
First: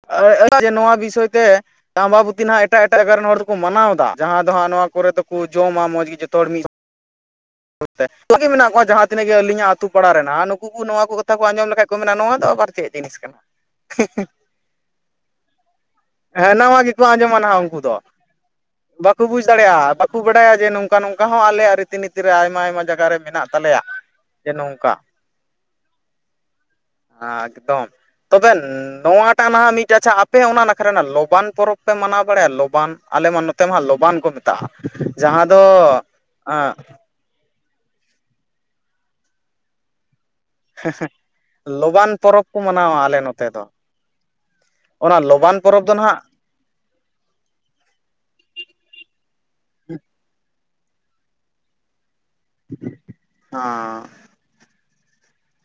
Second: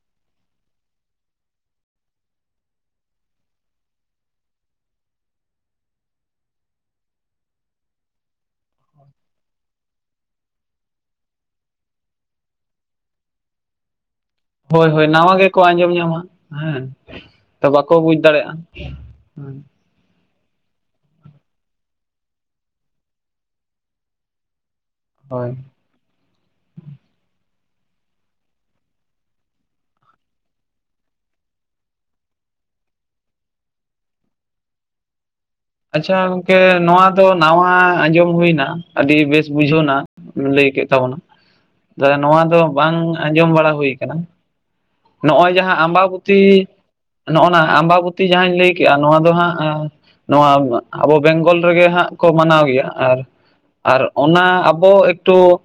*unintelligible* ᱡᱮ ᱱᱚᱣᱟ ᱵᱤᱥᱚᱭ ᱛᱮ ᱼᱼ ᱟᱢᱵᱟᱵᱩᱛᱤ ᱱᱟᱦᱟᱜ ᱮᱴᱟᱜ ᱮᱴᱟᱜ ᱠᱚᱨᱮᱱ ᱦᱚᱲ ᱫᱚᱠᱚ ᱢᱟᱱᱟᱣ ᱫᱟ ᱾ ᱡᱟᱦᱟᱸ ᱫᱚ ᱦᱟᱸᱜ ᱱᱚᱣᱟ ᱠᱚᱨᱮ ᱫᱚᱠᱩ ᱡᱚᱢᱟ ᱢᱚᱡᱽ ᱜᱮ ᱡᱚᱛᱚ ᱦᱚᱲ ᱢᱤᱫ ᱼᱼ ᱮᱠᱞᱟ ᱜᱮ ᱢᱮᱱᱟᱜ ᱠᱚᱣᱟ ᱡᱟᱦᱟᱸ ᱛᱤᱱᱟᱹᱜ ᱜᱮ ᱟᱹᱞᱤᱧᱟᱜ ᱟᱹᱛᱩ ᱯᱟᱲᱟ ᱨᱮ ᱱᱟᱦᱟᱜ ᱾ ᱱᱩᱠᱩ ᱠᱩ ᱱᱚᱣᱟ ᱠᱚ ᱠᱟᱛᱷᱟ ᱠᱚ ᱟᱸᱡᱚᱢ ᱞᱮᱠᱷᱟᱡ ᱠᱚ ᱢᱮᱱᱟ, ᱱᱚᱣᱟ ᱫᱚ ᱟᱵᱟᱨ ᱪᱮᱫ? ᱡᱤᱱᱤᱥ ᱠᱟᱱᱟ *unintelligible* ᱾ ᱦᱳᱭ ᱦᱳᱭ ᱱᱟᱣᱟ ᱜᱮᱠᱚ ᱟᱸᱡᱚᱢ ᱧᱟᱢᱟ ᱾ ᱱᱟᱣᱟ ᱦᱮᱸ ᱛᱚ ᱵᱟᱠᱚ ᱵᱩᱡᱽ ᱫᱟᱲᱮᱭᱟᱜᱼᱟ ᱾ ᱵᱟᱠᱩ ᱵᱩᱡᱽ ᱫᱟᱲᱮᱭᱟᱜᱼᱟ, ᱵᱟᱠᱩ ᱵᱟᱰᱟᱭᱟ ᱡᱮ ᱱᱚᱝᱠᱟ ᱱᱚᱝᱠᱟ ᱦᱚᱸ ᱟᱞᱮᱭᱟᱜ ᱨᱤᱛᱤ ᱱᱤᱼᱼ ᱼᱼᱛᱤ ᱨᱮ ᱟᱭᱢᱟ ᱟᱭᱢᱟ ᱡᱟᱜᱟ ᱨᱮ ᱢᱮᱱᱟᱜ ᱛᱟᱞᱮᱭᱟ ᱡᱮ ᱱᱚᱝᱠᱟ᱾ ᱦᱳᱭ᱾ ᱦᱟᱸ ᱮᱠᱫᱚᱢ ᱾ ᱛᱚᱵᱮ ᱱᱚᱣᱟᱴᱟᱜ ᱱᱟᱦᱟᱜ ᱢᱤᱫ ᱟᱪᱷᱟ, ᱟᱯᱮ ᱚᱱᱟ ᱱᱟᱠᱷᱟ ᱨᱮᱱᱟᱜ ᱞᱚᱵᱟᱱ ᱯᱚᱨᱚᱵᱽ ᱯᱮ ᱢᱟᱱᱟᱣ ᱵᱟᱲᱟᱭᱟ ᱞᱚᱵᱟᱱ? ᱟᱞᱮ ᱢᱟ ᱱᱚᱛᱮ ᱢᱟᱦᱟᱜ ᱞᱚᱵᱟᱱ ᱠᱚ ᱢᱮᱛᱟᱜᱼᱟ, ᱡᱟᱦᱟᱸ ᱫᱚ ᱟᱪᱪᱷᱟ ᱜᱚᱝᱠᱮ ᱮᱸ ᱱᱚᱣᱟ ᱫᱚ ᱱᱟᱣᱟ ᱟᱸᱡᱚᱢ ᱦᱩᱭᱱᱟ ᱟᱹᱰᱤ ᱵᱮᱥ ᱵᱩᱡᱷᱟᱹᱣᱱᱟ᱾ ᱞᱟᱹᱭ ᱠᱮᱫ ᱛᱟᱵᱚᱱᱟᱢ ᱞᱚᱵᱟᱱ ᱛᱟᱞᱮ ᱱᱚᱣᱟ ᱯᱚᱨᱚᱵᱽ ᱠᱚ ᱫᱚ ᱵᱟᱝ ᱢᱟᱱᱟᱣᱟ ᱟᱞᱮ ᱱᱚᱛᱮ ᱟᱸᱡᱚᱢ ᱫᱚ ᱵᱟᱲᱟ ᱦᱩᱭ ᱠᱟᱱᱟ᱾ ᱚᱱᱟ ᱱᱚᱜᱼᱚᱭ ᱞᱚᱵᱟᱱ ᱡᱟᱦᱟᱸ ᱯᱚᱨᱚᱵᱽ ᱫᱚ ᱱᱟᱦᱟᱜ ᱟᱢᱵᱟᱵᱩᱛᱤ ᱱᱚᱜᱼᱚ ᱱᱟ ᱟᱢᱵᱟᱵᱩᱛᱤ ᱡᱟᱸᱦᱟᱸᱧ ᱞᱟᱹᱭ ᱠᱮᱜᱼᱟ ᱱᱚᱣᱟ ᱫᱚ ᱦᱟᱸᱜ ᱟ ᱱᱚᱣᱟ ᱟᱵᱚ ᱵᱮᱝᱜᱚᱞ ᱨᱮᱜᱮ ᱦᱟᱸᱜ ᱠᱚ ᱢᱟᱱᱟᱣ ᱜᱮᱭᱟ, ᱟᱨ ᱟᱨ ᱚᱱᱟ ᱟᱵᱚ ᱮᱠᱴᱩ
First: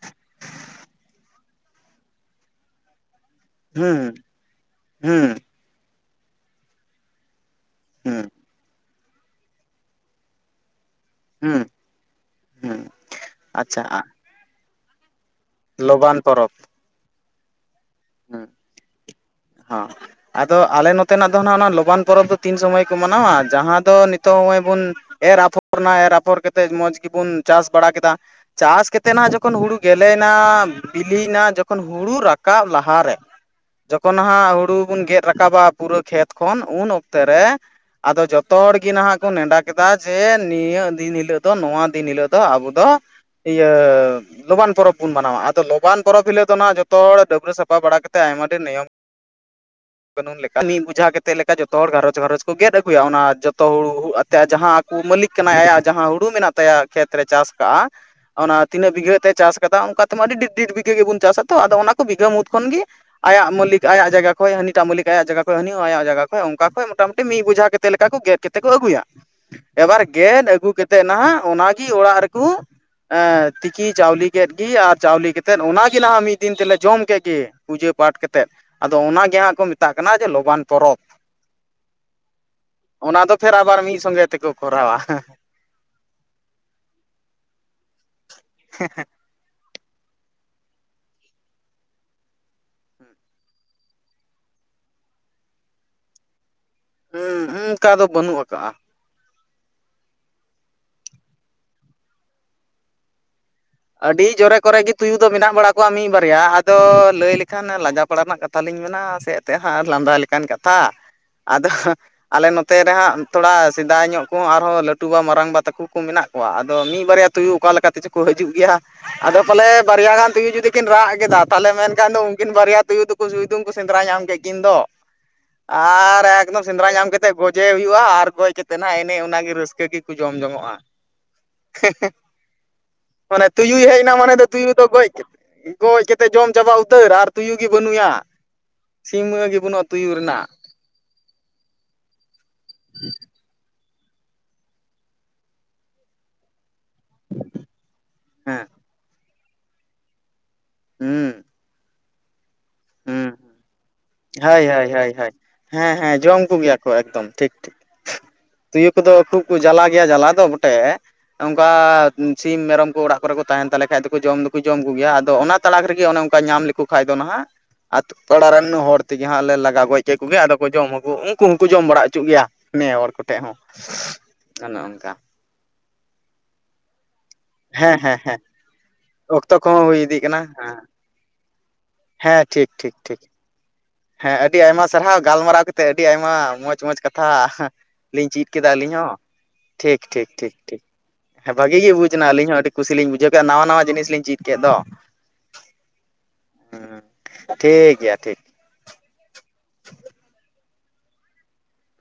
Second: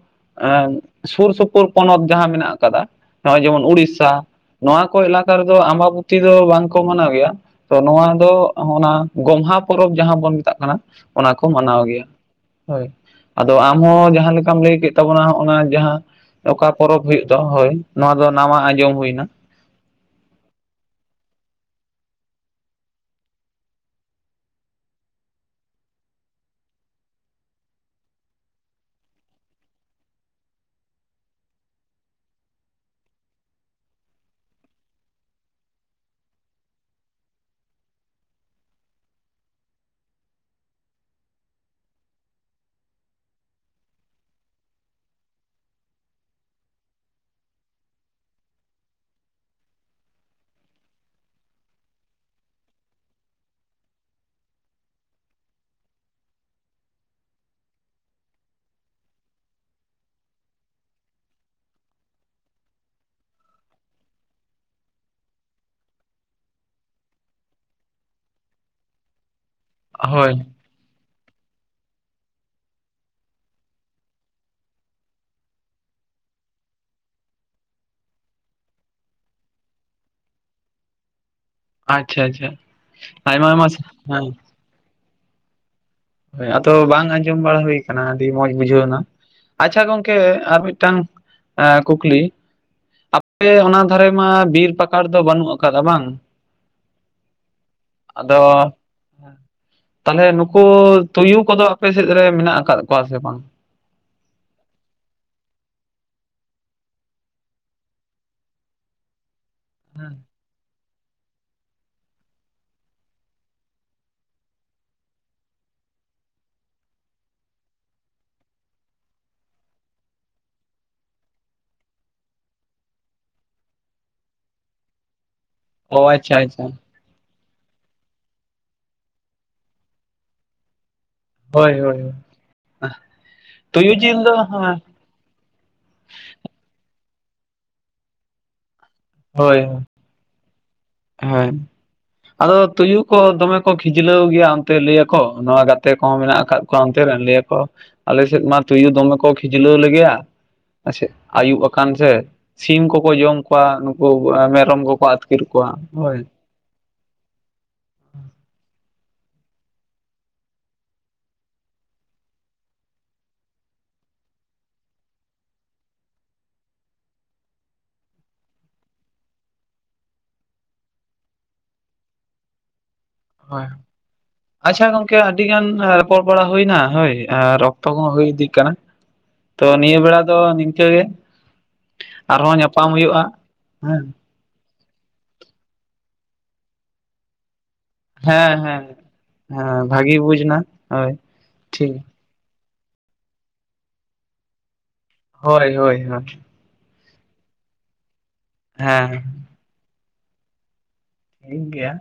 ᱥᱩᱨ ᱥᱩᱯ ᱯᱩᱨ ᱯᱚᱱᱚᱛ ᱡᱟᱦᱟᱸ ᱢᱮᱱᱟᱜ ᱠᱟᱫᱟ ᱱᱚᱜᱼᱚᱭ ᱡᱮᱢᱚᱱ ᱦᱩᱸ ᱩᱲᱤᱥᱥᱟ ᱱᱚᱣᱟ ᱠᱚ ᱦᱩᱸ ᱦᱩᱸ ᱮᱞᱟᱠᱟ ᱨᱮᱜᱮ ᱫᱚ ᱟᱢᱵᱟᱵᱩᱛᱤ ᱫᱚ ᱵᱟᱝᱠᱚ ᱢᱟᱱᱟᱣ ᱜᱮᱭᱟ ᱛᱚ ᱱᱚᱣᱟ ᱦᱩᱸ ᱫᱚ ᱚᱱᱟ ᱜᱚᱢᱦᱟ ᱯᱚᱨᱚᱵᱽ ᱡᱟᱦᱟᱸ ᱵᱚᱱ ᱢᱮᱛᱟᱜ ᱠᱟᱱᱟ᱾ ᱚᱱᱟ ᱠᱚ ᱦᱩᱸ ᱢᱟᱱᱟᱣ ᱜᱮᱭᱟ, ᱦᱩᱸ ᱦᱳᱭ ᱟᱫᱚ ᱟᱢ ᱟᱪᱪᱷᱟ ᱦᱚᱸ ᱡᱟᱦᱟᱸ ᱞᱮᱠᱟᱢ ᱞᱟᱹᱭ ᱠᱮᱫ ᱛᱟᱵᱚᱱᱟ ᱦᱚᱜ ᱚᱱᱟ ᱡᱟᱦᱟᱸ ᱞᱚᱵᱟᱱ ᱯᱚᱨᱚᱵᱽ ᱚᱠᱟ ᱯᱚᱨᱚᱵᱽ ᱦᱩᱭᱩᱜ ᱫᱚ ᱦᱳᱭ ᱱᱚᱣᱟ ᱫᱚ ᱱᱟᱣᱟ ᱟᱸᱡᱚᱢ ᱦᱩᱭ ᱟᱸ ᱟᱫᱚ ᱟᱞᱮ ᱱᱚᱛᱮᱱᱟᱜ ᱫᱚ ᱱᱟᱸᱜ ᱚᱱᱟ ᱞᱚᱵᱟᱱ ᱯᱚᱨᱚᱵᱽ ᱫᱚ ᱛᱤᱱ ᱥᱚᱢᱚᱭ ᱠᱚ ᱢᱟᱱᱟᱣᱟ ᱡᱟᱦᱟᱸ ᱫᱚ ᱱᱤᱛᱚᱜ ᱦᱚᱸᱜ ᱚᱭ ᱵᱩᱱ ᱮᱨ ᱟᱯᱷᱚᱨ ᱱᱟ ᱮᱨ ᱟᱯᱷᱚᱨ ᱠᱟᱛᱮᱫ ᱢᱚᱸᱡᱽ ᱜᱮᱵᱩᱱ ᱪᱟᱥ ᱵᱟᱲᱟ ᱠᱮᱫᱟ᱾ ᱪᱟᱥ ᱠᱮᱛᱮᱫ ᱱᱟᱦᱟᱜ ᱡᱚᱠᱷᱚᱱ ᱦᱩᱲᱩ ᱜᱮᱞᱮᱭᱱᱟ, ᱵᱤᱞᱤᱭᱱᱟ, ᱡᱚᱠᱷᱚᱱ ᱦᱩᱲᱩ ᱨᱟᱠᱟᱵ ᱞᱟᱦ ᱦᱟᱨᱮ ᱡᱚᱠᱷᱚᱱ ᱦᱟᱸᱜ ᱦᱩᱲᱩ ᱵᱚᱱ ᱜᱮᱫ ᱨᱟᱠᱟᱵᱟ ᱯᱩᱨᱟᱹ ᱠᱷᱮᱛ ᱠᱷᱚᱱ ᱩᱱ ᱚᱠᱛᱮ ᱨᱮ ᱟᱫᱚ ᱡᱚᱛᱚ ᱦᱚᱲ ᱜᱮ ᱱᱟᱦᱟᱜ ᱠᱚ ᱱᱮᱰᱟ ᱠᱮᱫᱟ ᱡᱮ ᱱᱤᱭᱟᱹ ᱫᱤᱱ ᱦᱤᱞᱳᱜ ᱫᱚ ᱱᱚᱣᱟ ᱫᱤᱱ ᱦᱤᱞᱳᱜ ᱫᱚ ᱟᱵᱚ ᱫᱚ ᱤᱭᱟᱹ ᱞᱚᱵᱟᱱ ᱯᱚᱨᱚᱵᱽ ᱵᱚᱱ ᱢᱟᱱᱟᱣᱟ, ᱟᱫᱚ ᱞᱚᱵᱟᱱ ᱯᱚᱨᱚᱵᱽ ᱦᱤᱞᱳᱜ ᱫᱚ ᱱᱟᱜ ᱡᱚᱛᱚ ᱦᱚᱲ ᱰᱟᱹᱵᱽᱨᱟᱹ ᱥᱟᱯᱷ ᱯᱷᱟ ᱵᱟᱲᱟ ᱠᱟᱛᱮᱜ ᱟᱭᱢᱟ ᱰᱷᱮᱨ ᱱᱤᱭᱚᱢ ᱠᱟᱹᱱᱩᱱ ᱞᱮᱠᱟ ᱢᱤᱫ ᱵᱩᱡᱷᱟ ᱠᱟᱛᱮᱜ ᱞᱮᱠᱟ ᱡᱚᱛᱚ ᱦᱚᱲ ᱜᱷᱟᱨᱚᱸᱡᱽ ᱜᱷᱟᱨᱚᱸᱡᱽ ᱠᱚ ᱜᱮᱫ ᱟᱹᱜᱩᱭᱟ ᱚᱱᱟ ᱡᱚᱛᱚ ᱦᱩᱲᱩ ᱟᱛᱮ ᱡᱟᱦᱟᱸ ᱠᱩ ᱢᱟᱹᱞᱤᱠ ᱠᱟᱱᱟᱭ ᱟᱭᱟᱜ ᱡᱟᱦᱟᱸ ᱦᱩᱲᱩ ᱢᱮᱱᱟᱜ ᱛᱟᱭᱟ ᱠᱷᱮᱛ ᱨᱮ ᱪᱟᱥ ᱠᱟᱜᱼᱟ᱾ ᱚᱱᱟ ᱛᱤᱱᱟᱹᱜ ᱵᱤᱜᱷᱟᱹ ᱮᱛᱮ ᱪᱟᱥ ᱠᱟᱫᱟ ᱚᱝᱠᱟ ᱛᱮᱢᱟ ᱟᱹᱰᱤ ᱰᱤᱰ ᱰᱤᱰ ᱵᱤᱜᱷᱟᱹ ᱜᱮᱵᱚᱱ ᱪᱟᱥᱟ ᱛᱚ ᱟᱫᱚ ᱚᱱᱟ ᱠᱚ ᱵᱤᱜᱷᱟᱹ ᱢᱩᱫᱽ ᱠᱷᱚᱱᱜ ᱜᱤ ᱟᱭᱟᱜ ᱢᱟᱹᱞᱤᱠ ᱟᱭᱟᱜ ᱡᱟᱭᱜᱟ ᱠᱷᱚᱡ ᱦᱟᱹᱱᱤ ᱴᱟᱜ ᱢᱟᱹᱞᱤᱠ ᱟᱭᱟᱜ ᱡᱟᱭᱜᱟ ᱠᱷᱚᱡ ᱦᱟᱹᱱᱤ ᱦᱚᱸᱟᱭᱟᱜ ᱡᱟᱭᱜᱟ ᱠᱷᱚᱡ ᱚᱝᱠᱟ ᱠᱷᱚᱡ ᱢᱚᱴᱟᱢᱩᱴᱤ ᱢᱤᱜ ᱵᱩᱡᱷᱟ ᱠᱟᱛᱮᱫ ᱞᱮᱠᱟ ᱠᱚ ᱜᱮᱫ ᱠᱮ ᱛᱮᱠᱚ ᱟᱹᱜᱩᱭᱟ ᱮᱵᱟᱨ ᱦᱳᱭ ᱜᱮᱫ ᱟᱹᱜᱩ ᱠᱮᱛᱮᱫ ᱱᱟᱦᱟᱜ ᱚᱱᱟᱜᱤ ᱚᱲᱟᱜ ᱨᱮᱠᱩ ᱛᱤᱠᱤ ᱪᱟᱣᱞᱤ ᱠᱮᱫ ᱜᱤ ᱟᱨ ᱪᱟᱣᱞᱤ ᱠᱟᱛᱮᱜ ᱚᱱᱟᱜᱮ ᱱᱟᱦᱟᱜ ᱢᱤᱫ ᱫᱤᱱ ᱛᱮᱞᱮ ᱡᱚᱢ ᱠᱮᱜ ᱜᱮ ᱯᱩᱡᱟᱹ ᱯᱟᱴ ᱠᱟᱛᱮᱫ ᱟᱫᱚ ᱚᱱᱟᱜᱮ ᱦᱟᱸᱜ ᱠᱚ ᱢᱮᱛᱟᱜ ᱠᱟᱱᱟ ᱡᱮ ᱞᱚᱵᱟᱱ ᱯᱚᱨᱚᱵᱽ᱾ ᱟᱪᱪᱷᱟ ᱟᱪᱪᱷᱟ ᱚᱱᱟ ᱫᱚ ᱟᱭᱢᱟ ᱯᱷᱮᱨ ᱟᱭᱢᱟ ᱟᱵᱟᱨ ᱢᱤᱫ ᱥᱚᱸᱜᱮ ᱦᱮᱸ ᱛᱮᱠᱚ ᱠᱚᱨᱟᱣᱟ᱾ ᱦᱳᱭ ᱟᱫᱚ ᱵᱟᱝ ᱟᱸᱡᱚᱢ ᱵᱟᱲᱟ ᱦᱩᱭ ᱠᱟᱱᱟ ᱟᱹᱰᱤ ᱢᱚᱸᱡᱽ ᱵᱩᱡᱷᱟᱹᱣᱱᱟ᱾ ᱟᱪᱪᱷᱟ ᱜᱚᱝᱠᱮ ᱟᱨ ᱢᱤᱫᱴᱟᱝ ᱮᱸ ᱠᱩᱠᱞᱤ? ᱟᱯᱮ ᱚᱱᱟ ᱫᱷᱟᱨᱮ ᱢᱟ ᱵᱤᱨ ᱯᱟᱠᱟᱲ ᱫᱚ ᱵᱟᱹᱱᱩᱜ ᱟᱠᱟᱫᱟ ᱵᱟᱝ? ᱦᱩᱸ ᱚᱱᱠᱟ ᱫᱚ ᱵᱟᱹᱱᱩᱜ ᱟᱫᱚ ᱟᱠᱟᱜᱼᱟ ᱛᱟᱦᱞᱮ ᱱᱩᱠᱩ ᱛᱩᱭᱩ ᱠᱚᱫᱚ ᱟᱯᱮ ᱥᱮᱫ ᱨᱮ ᱢᱮᱱᱟᱜ ᱟᱠᱟᱫ ᱠᱚᱣᱟ ᱥᱮ ᱵᱟᱝ? ᱟᱹᱰᱤ ᱡᱚᱨᱮ ᱠᱚᱨᱮ ᱜᱤ ᱛᱩᱭᱩ ᱫᱚ ᱢᱮᱱᱟᱜ ᱵᱟᱲᱟ ᱠᱚᱣᱟ ᱢᱤᱜ ᱵᱟᱨᱭᱟ ᱟᱫᱚ ᱞᱟᱹᱭ ᱞᱮᱠᱷᱟᱱ ᱞᱟᱡᱟ ᱯᱟᱲᱟ ᱨᱮᱱᱟᱜ ᱠᱟ ᱛᱷᱟ ᱞᱤᱧ ᱢᱮᱱᱟ ᱥᱮ ᱮᱛᱮᱜ ᱦᱟᱸ ᱞᱟᱸᱫᱟ ᱞᱮᱠᱟᱱ ᱠᱟᱛᱷᱟ ᱟᱫᱚ ᱟᱞᱮ ᱱᱚᱛᱮ ᱨᱮ ᱦᱟᱸᱜ ᱛᱷᱚᱲᱟ ᱥᱮᱫᱟᱭ ᱧᱚᱜ ᱠᱚᱦᱚᱸ ᱟᱨᱦᱚᱸ ᱞᱟᱹᱴᱩ ᱵᱟ ᱢᱟᱨᱟᱝᱵᱟ ᱛᱟᱠᱩ ᱠᱩ ᱢᱮᱱᱟᱜ ᱠᱣᱟ ᱟᱫᱚ ᱢᱤᱜ ᱵᱟᱨᱭᱟ ᱛᱩᱭᱩ ᱚᱠᱟ ᱞᱮᱠᱟ ᱛᱮᱪᱚ ᱠᱚ ᱦᱤᱡᱩᱜ ᱜᱮᱭᱟ᱾ ᱟᱫᱚ ᱯᱟᱞᱮ ᱵᱟᱨᱭᱟ ᱜᱟᱱ ᱛᱩᱭᱩ ᱡᱩᱫᱤ ᱠᱤᱱ ᱨᱟᱜ ᱠᱮᱫᱟ ᱛᱟᱦᱞᱮ ᱢᱮᱱᱠᱷᱟᱱ ᱫᱚ ᱩᱱᱠᱤᱱ ᱵᱟᱨᱭᱟ ᱛᱩᱭᱩ ᱫᱚ ᱥᱩᱭᱫᱩᱢ ᱠᱚ ᱥᱮᱸᱫᱽᱨᱟ ᱧᱟᱢ ᱠᱮᱫ ᱠᱤᱱ ᱫᱚ ᱚ ᱟᱨ ᱟᱪᱪᱷᱟ ᱮᱠᱫᱚᱢ ᱟᱪᱪᱷᱟ ᱥᱮᱸᱫᱽᱨᱟ ᱧᱟᱢ ᱠᱟᱛ ᱛᱮ ᱜᱚᱡᱮ ᱦᱩᱭᱩᱜᱼᱟ, ᱟᱨ ᱜᱚᱡ ᱠᱟᱛᱮ ᱱᱦᱟᱜ ᱮᱱᱮ‌ ᱚᱱᱟᱜᱮ ᱨᱟᱹᱥᱠᱟᱹ ᱜᱮᱠᱚ ᱡᱚᱢ ᱡᱚᱝᱚᱜᱼᱟ᱾ ᱦᱳᱭ ᱦᱳᱭ ᱦᱳᱭ ᱢᱟᱱᱮ ᱛᱩᱭᱩᱭ ᱦᱮᱡᱱᱟ ᱢᱟᱱᱮ ᱫᱚ ᱛᱩᱭᱩ ᱦᱮᱸ ᱫᱚ ᱜᱚᱡ ᱠᱮᱫ ᱜᱚᱡ ᱠᱮᱛᱮᱫ ᱡᱚᱢ ᱪᱟᱵᱟ ᱩᱛᱟᱹᱨ ᱟᱨ ᱛᱩᱭᱩ ᱜᱮ ᱵᱟᱹᱱᱩᱭᱟ ᱥᱤᱢ ᱜᱮ ᱵᱟᱹᱱᱩᱜ ᱛᱩᱭᱩ ᱨᱮᱱᱟᱜ᱾ ᱦᱮᱸ ᱟᱫᱚ ᱛᱩᱭᱩ ᱠᱚ ᱫᱚᱢᱮ ᱠᱚ ᱠᱷᱤᱡᱞᱟᱹᱣ ᱜᱮᱭᱟ ᱚᱱᱛᱮ ᱞᱟᱹᱭᱟᱠᱚ ᱱᱚᱣᱟ ᱜᱟᱛᱮ ᱠᱚᱦᱚᱸ ᱢᱮᱱᱟᱜ ᱠᱟᱜ ᱠᱚᱣᱟ ᱚᱱᱛᱮ ᱨᱮᱱ ᱞᱟᱹᱭᱟᱠᱚ ᱟᱞᱮ ᱥᱮᱫ ᱢᱟ ᱦᱮᱸ ᱛᱩᱭᱩ ᱫᱚᱢᱮ ᱠᱚ ᱠᱷᱤᱡᱞᱟᱹᱣ ᱞᱮᱜᱮᱭᱟ᱾ ᱟᱪᱮ ᱦᱩᱸ ᱟᱹᱭᱩᱵ ᱟᱠᱟᱱ ᱥᱮ ᱥᱤᱢ ᱠᱚᱠᱚ ᱦᱩᱸ ᱡᱚᱢ ᱠᱚᱣᱟ, ᱱᱩᱠᱩ ᱦᱳᱭ ᱢᱮᱨᱚᱢ ᱦᱳᱭ ᱠᱚᱠᱚ ᱦᱳᱭ ᱦᱳᱭ ᱟᱹᱛᱠᱤᱨ ᱠᱚᱣᱟ ᱦᱮᱸ ᱦᱮᱸ ᱦᱳᱭ ᱡᱚᱢ ᱠᱚᱜᱮᱭᱟ ᱠᱚ ᱮᱠᱫᱚᱢ ᱴᱷᱤᱠ ᱴᱷᱤᱠ ᱛᱩᱭᱩ ᱠᱩᱫᱚ ᱠᱷᱩᱵ ᱠᱚ ᱡᱟᱞᱟ ᱜᱮᱭᱟ ᱡᱟᱞᱟ ᱫᱚ ᱵᱚᱴᱮ᱾ ᱚᱝᱠᱟ ᱥᱤᱢ ᱢᱮᱨᱚᱢ ᱠᱚ ᱚᱲᱟᱜ ᱠᱚᱨᱮ ᱠᱚ ᱛᱟᱦᱮᱱ ᱛᱟᱞᱮ ᱠᱷᱟᱡ ᱫᱚᱠᱚ ᱡᱚᱢ ᱫᱚᱠᱚ ᱡᱚᱢ ᱠᱚᱜᱮᱭᱟ ᱟᱫᱚ ᱚᱱᱟ ᱛᱟᱞᱟᱠ ᱨᱮᱜᱮ ᱚᱱᱮ ᱚᱝᱠᱟ ᱧᱟᱢ ᱞᱮᱠᱚ ᱠᱷᱟᱡ ᱫᱚ ᱱᱟᱦᱟᱜ ᱟᱛᱳ ᱯᱟᱲᱟ ᱨᱮᱱ ᱦᱚᱲ ᱛᱮᱜᱮ ᱦᱟᱸᱜ ᱞᱮ ᱞᱟᱜᱟ ᱜᱚᱡ ᱠᱮᱫ ᱠᱚᱜᱮ ᱟᱫᱚ ᱠᱚ ᱡᱚᱢ ᱦᱚᱠᱚ ᱩᱱᱠᱩ ᱦᱚᱸᱠᱚ ᱡᱚᱢ ᱵᱟᱲᱟ ᱦᱚᱪᱚᱜ ᱜᱮᱭᱟ᱾ ᱱᱮ ᱦᱚᱲ ᱠᱚᱴᱷᱮᱜ ᱦᱚᱸ ᱦᱳᱭ ᱚᱱᱮ ᱟᱪᱪᱷᱟ ᱚᱝᱠᱟ᱾ ᱜᱚᱝᱠᱮ ᱟᱹᱰᱤ ᱜᱟᱱ ᱨᱚᱯᱚᱨ ᱵᱟᱲᱟ ᱦᱩᱭᱱᱟ ᱦᱳᱭ᱾ ᱟᱨ ᱚᱠᱛᱚ ᱦᱮᱸ ᱠᱚ ᱦᱚᱸ ᱦᱮᱸ ᱦᱩᱭ ᱦᱮᱸ ᱤᱫᱤᱜ ᱠᱟᱱᱟ ᱚᱠᱛᱚ ᱛᱚ ᱠᱚᱦᱚᱸ ᱱᱤᱭᱟᱹ ᱦᱩᱭ ᱵᱮᱲᱟ ᱤᱫᱤᱜ ᱫᱚ ᱠᱟᱱᱟ ᱦᱮᱸ ᱱᱤᱝᱠᱟᱹ ᱜᱮ᱾ ᱦᱮᱸ ᱟᱨᱦᱚᱸ ᱴᱷᱤᱠ ᱧᱟᱯᱟᱢ ᱴᱷᱤᱠ ᱴᱷᱤᱠ ᱦᱩᱭᱩᱜᱼᱟ ᱦᱮᱸ᱾ ᱦᱮᱸ ᱟᱹᱰᱤ ᱟᱭᱢᱟ ᱥᱟᱨᱦᱟᱣ ᱜᱟᱞᱢᱟᱨᱟᱣ ᱠᱟᱛᱮᱫ ᱟᱹᱰᱤ ᱟᱭᱢᱟ ᱢᱚᱸᱡᱽ ᱢᱚᱸᱡᱽ ᱠᱟᱛᱷᱟ ᱞᱤᱧ ᱪᱤᱫ ᱦᱮᱸ ᱠᱮᱫᱟ ᱦᱮᱸ ᱟᱹᱞᱤᱧ ᱦᱚᱸ ᱦᱮᱸ ᱴᱷᱤᱠ ᱵᱷᱟᱜᱤ ᱴᱷᱤᱠ ᱵᱩᱡᱽ ᱴᱷᱤᱠ ᱱᱟ ᱴᱷᱤᱠ ᱦᱳᱭ ᱵᱷᱟᱜᱤ ᱜᱮ ᱴᱷᱤᱠ ᱵᱩᱡ ᱱᱟ ᱟᱞᱤᱧ ᱦᱚᱸ ᱟᱹᱰᱤ ᱠᱩᱥᱤ ᱞᱤᱧ ᱵᱩᱡᱷᱟᱹᱣ ᱠᱮᱜᱼᱟ, ᱱᱟᱣᱟ ᱱᱟᱣᱟ ᱡᱤᱱᱤᱥ ᱞᱤᱧ ᱪᱮᱫ ᱠᱮᱫ ᱫᱚ᱾ ᱦᱳᱭ ᱦᱳᱭ ᱦᱳᱭ ᱦᱮᱸ ᱴᱷᱤᱠ ᱜᱮᱭᱟ ᱴᱷᱤᱠ ᱦᱮᱸ *inaudible* ᱴᱷᱤᱠ ᱜᱮᱭᱟ᱾